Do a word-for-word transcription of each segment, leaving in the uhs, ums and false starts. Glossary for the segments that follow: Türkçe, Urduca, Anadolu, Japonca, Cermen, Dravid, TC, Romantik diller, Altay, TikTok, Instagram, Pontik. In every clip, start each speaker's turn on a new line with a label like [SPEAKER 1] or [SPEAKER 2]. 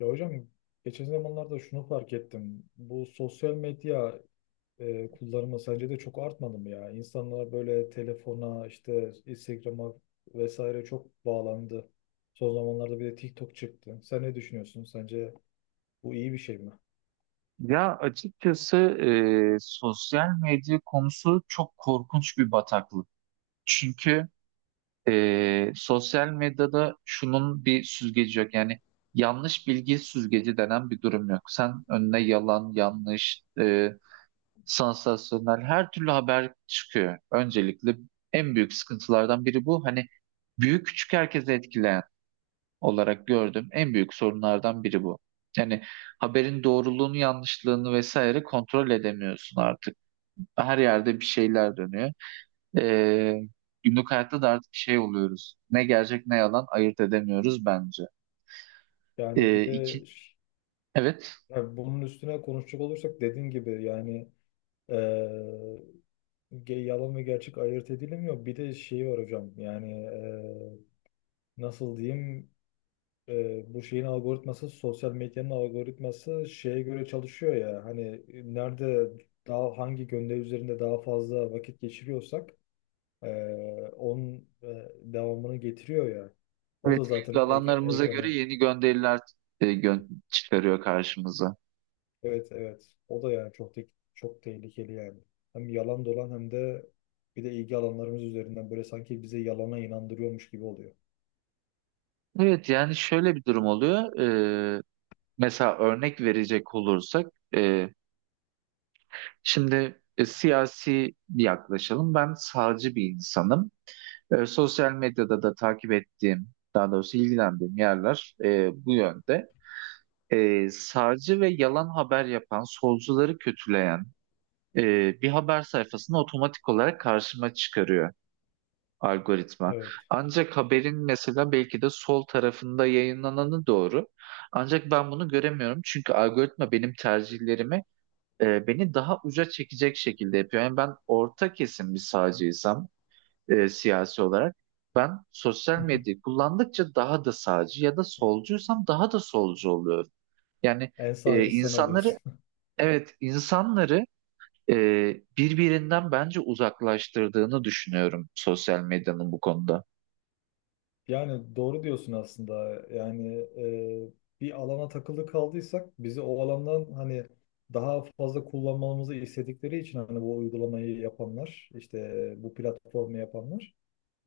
[SPEAKER 1] Ya hocam geçen zamanlarda şunu fark ettim. Bu sosyal medya e, kullanımı sence de çok artmadı mı ya? İnsanlar böyle telefona, işte Instagram'a vesaire çok bağlandı. Son zamanlarda bir de TikTok çıktı. Sen ne düşünüyorsun? Sence bu iyi bir şey mi?
[SPEAKER 2] Ya, açıkçası, e, sosyal medya konusu çok korkunç bir bataklık. Çünkü e, sosyal medyada şunun bir süzgeci yok. Yani yanlış bilgi süzgeci denen bir durum yok. Sen önüne yalan, yanlış, e, sansasyonel her türlü haber çıkıyor. Öncelikle en büyük sıkıntılardan biri bu. Hani büyük küçük herkese etkileyen olarak gördüğüm en büyük sorunlardan biri bu. Yani haberin doğruluğunu, yanlışlığını vesaire kontrol edemiyorsun artık. Her yerde bir şeyler dönüyor. Ee, Günlük hayatta da artık şey oluyoruz. Ne gerçek ne yalan ayırt edemiyoruz bence.
[SPEAKER 1] Yani
[SPEAKER 2] Ee,
[SPEAKER 1] bir de
[SPEAKER 2] iki,
[SPEAKER 1] ş-
[SPEAKER 2] evet,
[SPEAKER 1] Yani bunun üstüne konuşacak olursak dediğin gibi yani eee, Ge- Yalan ve gerçek ayırt edilemiyor. Bir de şey var hocam yani, e, nasıl diyeyim, e, bu şeyin algoritması sosyal medyanın algoritması şeye göre çalışıyor ya. Hani e, nerede daha hangi gönderi üzerinde daha fazla vakit geçiriyorsak e, onun e, devamını getiriyor ya. O da
[SPEAKER 2] evet, ilgi
[SPEAKER 1] zaten ek
[SPEAKER 2] alanlarımıza göre
[SPEAKER 1] ekranı.
[SPEAKER 2] yeni gönderiler e, gö- çıkarıyor karşımıza.
[SPEAKER 1] Evet, evet. O da yani çok te- çok tehlikeli yani. Hem yalan dolan hem de bir de ilgi alanlarımız üzerinden böyle sanki bize yalana inandırıyormuş gibi oluyor.
[SPEAKER 2] Evet, yani şöyle bir durum oluyor. Ee, Mesela örnek verecek olursak, e, Şimdi e, siyasi yaklaşalım. Ben sağcı bir insanım. E, sosyal medyada da takip ettiğim, daha doğrusu ilgilendiğim yerler e, bu yönde. E, sağcı ve yalan haber yapan, solcuları kötüleyen e, bir haber sayfasını otomatik olarak karşıma çıkarıyor algoritma.
[SPEAKER 1] Evet.
[SPEAKER 2] Ancak haberin mesela belki de sol tarafında yayınlananı doğru. Ancak ben bunu göremiyorum çünkü algoritma benim tercihlerimi, e, beni daha uca çekecek şekilde yapıyor. Yani ben orta kesim bir sağcıysam, e, siyasi olarak ben sosyal medyayı kullandıkça daha da sağcı ya da solcuysam daha da solcu oluyorum. Yani
[SPEAKER 1] En
[SPEAKER 2] e,
[SPEAKER 1] sağcı sen oluyorsun.
[SPEAKER 2] insanları, evet, insanları e, birbirinden bence uzaklaştırdığını düşünüyorum sosyal medyanın bu konuda.
[SPEAKER 1] Yani doğru diyorsun aslında. Yani e, bir alana takılı kaldıysak bizi o alandan hani daha fazla kullanmamızı istedikleri için, hani bu uygulamayı yapanlar, işte bu platformu yapanlar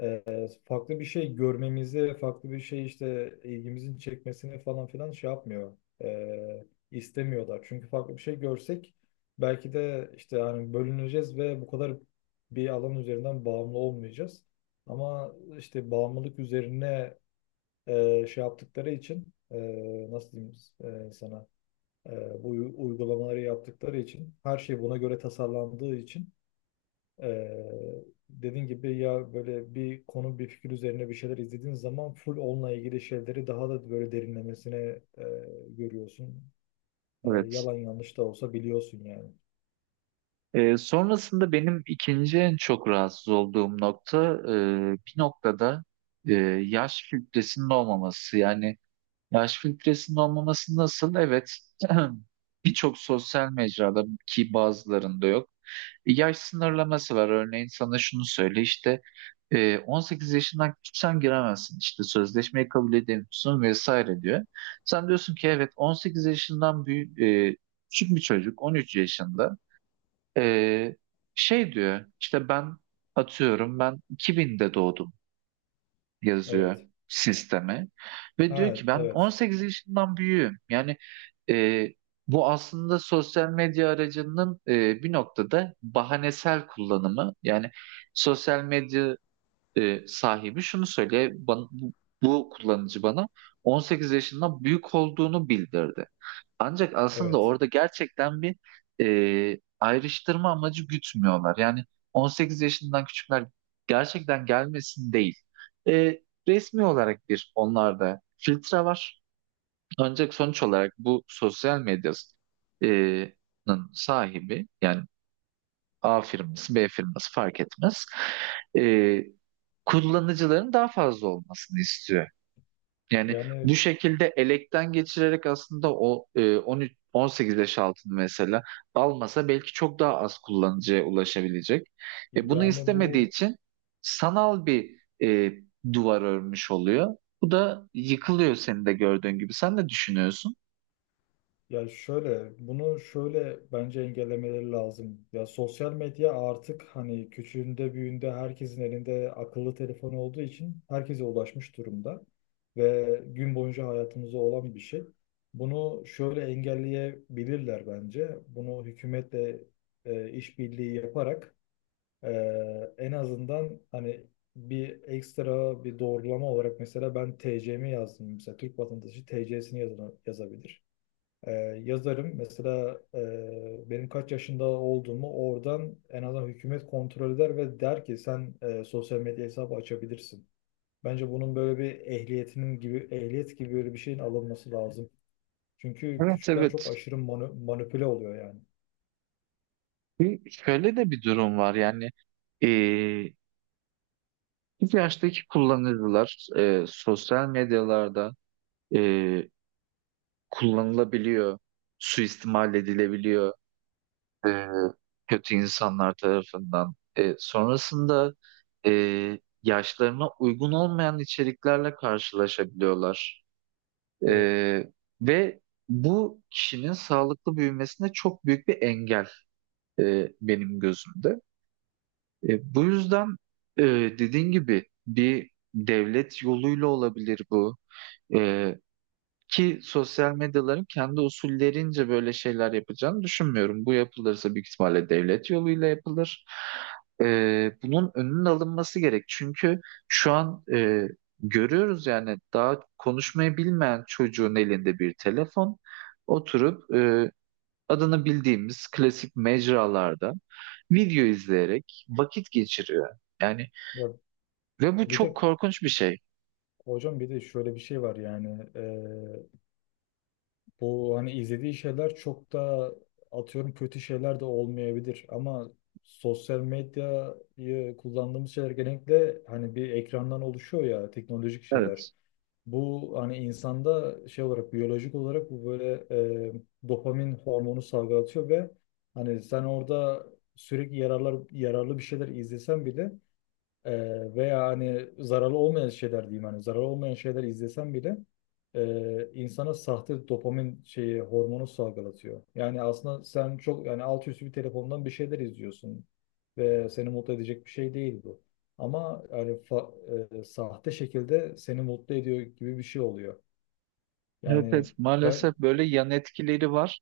[SPEAKER 1] e, farklı bir şey görmemizi, farklı bir şey, işte ilgimizin çekmesini falan filan şey yapmıyor. E, istemiyorlar. Çünkü farklı bir şey görsek belki de işte hani bölüneceğiz ve bu kadar bir alan üzerinden bağımlı olmayacağız. Ama işte bağımlılık üzerine e, şey yaptıkları için, e, nasıl diyeyim, e, sana e, bu uy- uygulamaları yaptıkları için her şey buna göre tasarlandığı için ee, dediğin gibi ya, böyle bir konu, bir fikir üzerine bir şeyler izlediğin zaman full onunla ilgili şeyleri daha da böyle derinlemesine e, görüyorsun. E,
[SPEAKER 2] Evet.
[SPEAKER 1] yalan yanlış da olsa biliyorsun yani.
[SPEAKER 2] E, sonrasında benim ikinci en çok rahatsız olduğum nokta e, bir noktada e, yaş filtresinin olmaması. Yani yaş filtresinin olmaması nasıl? Evet. Birçok sosyal mecrada ki bazılarında yok. E, Yaş sınırlaması var. Örneğin sana şunu söyle işte e, on sekiz yaşından küçüksen giremezsin. İşte sözleşmeyi kabul edemiyorsun vesaire diyor. Sen diyorsun ki evet on sekiz yaşından büyük, e, küçük bir çocuk on üç yaşında, e, şey diyor işte, ben atıyorum ben iki binde doğdum yazıyor
[SPEAKER 1] Evet.
[SPEAKER 2] sisteme ve diyor
[SPEAKER 1] Ha,
[SPEAKER 2] ki ben
[SPEAKER 1] evet.
[SPEAKER 2] on sekiz yaşından büyüğüm. Yani e, bu aslında sosyal medya aracının e, bir noktada bahanesel kullanımı. Yani sosyal medya e, sahibi şunu söyle bana, bu, bu kullanıcı bana on sekiz yaşından büyük olduğunu bildirdi. Ancak aslında
[SPEAKER 1] Evet.
[SPEAKER 2] orada gerçekten bir e, ayrıştırma amacı gütmüyorlar. Yani on sekiz yaşından küçükler gerçekten gelmesin değil. E, Resmi olarak bir onlarda filtre var. Ancak sonuç olarak bu sosyal medyanın sahibi, yani A firması, B firması fark etmez. Ee, Kullanıcıların daha fazla olmasını istiyor. Yani
[SPEAKER 1] Yani
[SPEAKER 2] bu şekilde elekten geçirerek aslında o e, on üç on sekiz yaş altını mesela almasa belki çok daha az kullanıcıya ulaşabilecek. E, bunu
[SPEAKER 1] yani
[SPEAKER 2] istemediği
[SPEAKER 1] bu
[SPEAKER 2] için sanal bir e, duvar örmüş oluyor. Bu da yıkılıyor senin de gördüğün gibi. Sen ne düşünüyorsun?
[SPEAKER 1] Ya şöyle, bunu şöyle bence engellemeleri lazım. Ya sosyal medya artık hani küçüğünde büyüğünde herkesin elinde akıllı telefon olduğu için herkese ulaşmış durumda ve gün boyunca hayatımızda olan bir şey. Bunu şöyle engelleyebilirler bence. Bunu hükümetle e, işbirliği yaparak, e, en azından hani bir ekstra bir doğrulama olarak, mesela ben T C'mi yazdım, mesela Türk vatandaşı T C'sini yazabilir ee, yazarım. Mesela e, benim kaç yaşında olduğumu oradan en azından hükümet kontrol eder ve der ki sen e, sosyal medya hesabı açabilirsin. Bence bunun böyle bir ehliyetinin gibi ehliyet gibi böyle bir şeyin alınması lazım. Çünkü
[SPEAKER 2] Evet,
[SPEAKER 1] küçükler çok
[SPEAKER 2] evet.
[SPEAKER 1] aşırı manı- manipüle oluyor yani.
[SPEAKER 2] Bir- Şöyle de bir durum var yani. e, Bu yaştaki kullanıcılar e, sosyal medyalarda e, kullanılabiliyor, suistimal edilebiliyor e, kötü insanlar tarafından. E, sonrasında e, yaşlarına uygun olmayan içeriklerle karşılaşabiliyorlar. E,
[SPEAKER 1] Evet.
[SPEAKER 2] ve bu kişinin sağlıklı büyümesine çok büyük bir engel e, benim gözümde. E, bu yüzden e, dediğin gibi bir devlet yoluyla olabilir bu. Ee, Ki sosyal medyaların kendi usullerince böyle şeyler yapacağını düşünmüyorum. Bu yapılırsa büyük ihtimalle devlet yoluyla yapılır. Ee, bunun önünün alınması gerek. Çünkü şu an e, görüyoruz yani daha konuşmayı bilmeyen çocuğun elinde bir telefon oturup e, adını bildiğimiz klasik mecralarda video izleyerek vakit geçiriyor. Yani
[SPEAKER 1] Ya
[SPEAKER 2] ve bu
[SPEAKER 1] bir
[SPEAKER 2] çok
[SPEAKER 1] de
[SPEAKER 2] korkunç bir şey.
[SPEAKER 1] hocam bir de şöyle bir şey var yani. e, Bu hani izlediği şeyler çok da, atıyorum, kötü şeyler de olmayabilir ama sosyal medyayı kullandığımız şeyler genellikle hani bir ekrandan oluşuyor ya, teknolojik şeyler.
[SPEAKER 2] Evet.
[SPEAKER 1] Bu hani insanda şey olarak, biyolojik olarak bu böyle e, dopamin hormonu salgılatıyor ve hani sen orada sürekli yararlar yararlı bir şeyler izlesen bile ee, veya hani zararlı olmayan şeyler diyeyim, hani zararlı olmayan şeyler izlesem bile e, insana sahte dopamin şeyi, hormonu salgılatıyor. Yani aslında sen çok yani alt üstü bir telefondan bir şeyler izliyorsun ve seni mutlu edecek bir şey değil bu. Ama yani fa- e, sahte şekilde seni mutlu ediyor gibi bir şey oluyor.
[SPEAKER 2] Evet, evet.
[SPEAKER 1] Yani ben
[SPEAKER 2] Maalesef böyle yan etkileri var.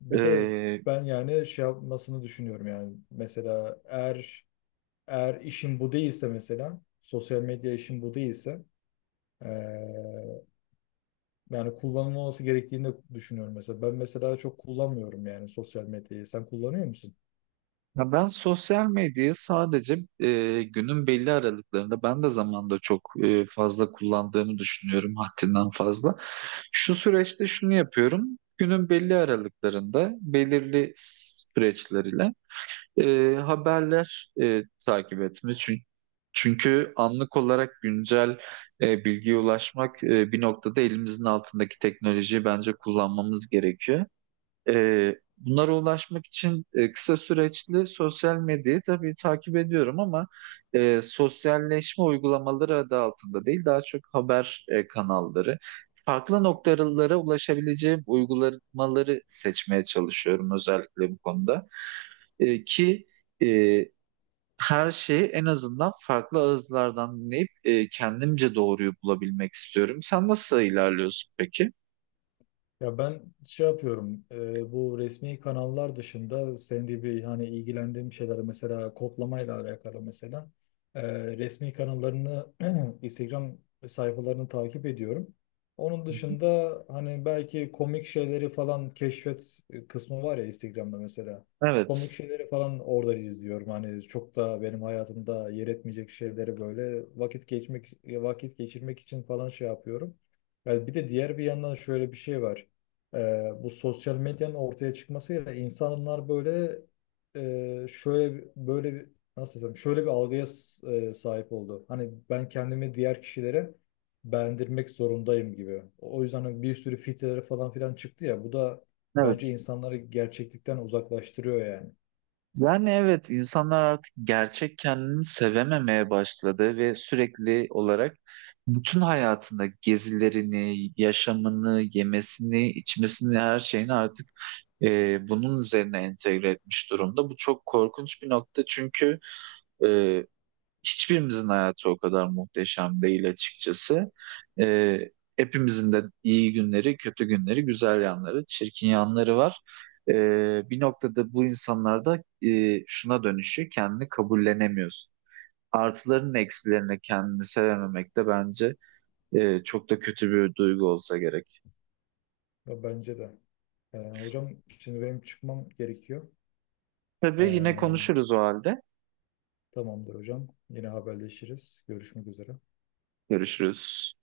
[SPEAKER 1] bir de
[SPEAKER 2] Ee,
[SPEAKER 1] ben yani şey yapmasını düşünüyorum yani, mesela eğer eğer işin bu değilse, mesela sosyal medya işin bu değilse, Ee, yani kullanılması gerektiğini de düşünüyorum mesela. Ben mesela çok kullanmıyorum yani sosyal medyayı. Sen kullanıyor musun?
[SPEAKER 2] Ya ben sosyal medyayı sadece e, günün belli aralıklarında ben de zamanda çok e, fazla kullandığımı düşünüyorum, haddinden fazla. Şu süreçte şunu yapıyorum. Günün belli aralıklarında belirli süreçleriyle e, haberler e, takip etme. Çünkü, çünkü anlık olarak güncel e, bilgiye ulaşmak e, bir noktada elimizin altındaki teknolojiyi bence kullanmamız gerekiyor. E, bunlara ulaşmak için e, kısa süreçli sosyal medyayı tabii takip ediyorum ama e, sosyalleşme uygulamaları adı altında değil, daha çok haber e, kanalları. Farklı noktalara ulaşabileceğim uygulamaları seçmeye çalışıyorum özellikle bu konuda. E, ki e, her şeyi en azından farklı ağızlardan dinleyip e, kendimce doğruyu bulabilmek istiyorum. Sen nasıl ilerliyorsun peki?
[SPEAKER 1] Ya ben şey yapıyorum, e, bu resmi kanallar dışında senin gibi hani ilgilendiğim şeyler, mesela kodlamayla alakalı mesela, e, resmi kanallarını Instagram sayfalarını takip ediyorum. Onun dışında hani belki komik şeyleri falan keşfet kısmı var ya Instagram'da mesela. Komik
[SPEAKER 2] Evet.
[SPEAKER 1] şeyleri falan orada izliyorum. Hani çok da benim hayatımda yer etmeyecek şeyleri böyle vakit geçmek vakit geçirmek için falan şey yapıyorum. Yani bir de diğer bir yandan şöyle bir şey var. Ee, bu sosyal medyanın ortaya çıkmasıyla insanlar böyle, e, şöyle böyle bir- nasıl desem, şöyle bir algıya s- e, sahip oldu. Hani ben kendimi diğer kişilere beğendirmek zorundayım gibi. O yüzden hani bir sürü filtreler falan filan çıktı ya, bu da bence
[SPEAKER 2] Evet.
[SPEAKER 1] insanları gerçeklikten uzaklaştırıyor yani.
[SPEAKER 2] Yani evet, insanlar artık gerçek kendini sevememeye başladı ve sürekli olarak bütün hayatında gezilerini, yaşamını, yemesini, içmesini, her şeyini artık e, bunun üzerine entegre etmiş durumda. Bu çok korkunç bir nokta çünkü hiçbirimizin hayatı o kadar muhteşem değil açıkçası. Ee, Hepimizin de iyi günleri, kötü günleri, güzel yanları, çirkin yanları var. Ee, bir noktada bu insanlarda e, şuna dönüşüyor, kendini kabullenemiyorsun. Artıların eksilerine kendini sevememek de bence e, çok da kötü bir duygu olsa gerek.
[SPEAKER 1] Ya, bence de. Ee, hocam şimdi benim çıkmam gerekiyor.
[SPEAKER 2] Tabii yine
[SPEAKER 1] Ee,
[SPEAKER 2] konuşuruz o halde.
[SPEAKER 1] Tamamdır hocam. Yine haberleşiriz. Görüşmek üzere.
[SPEAKER 2] Görüşürüz.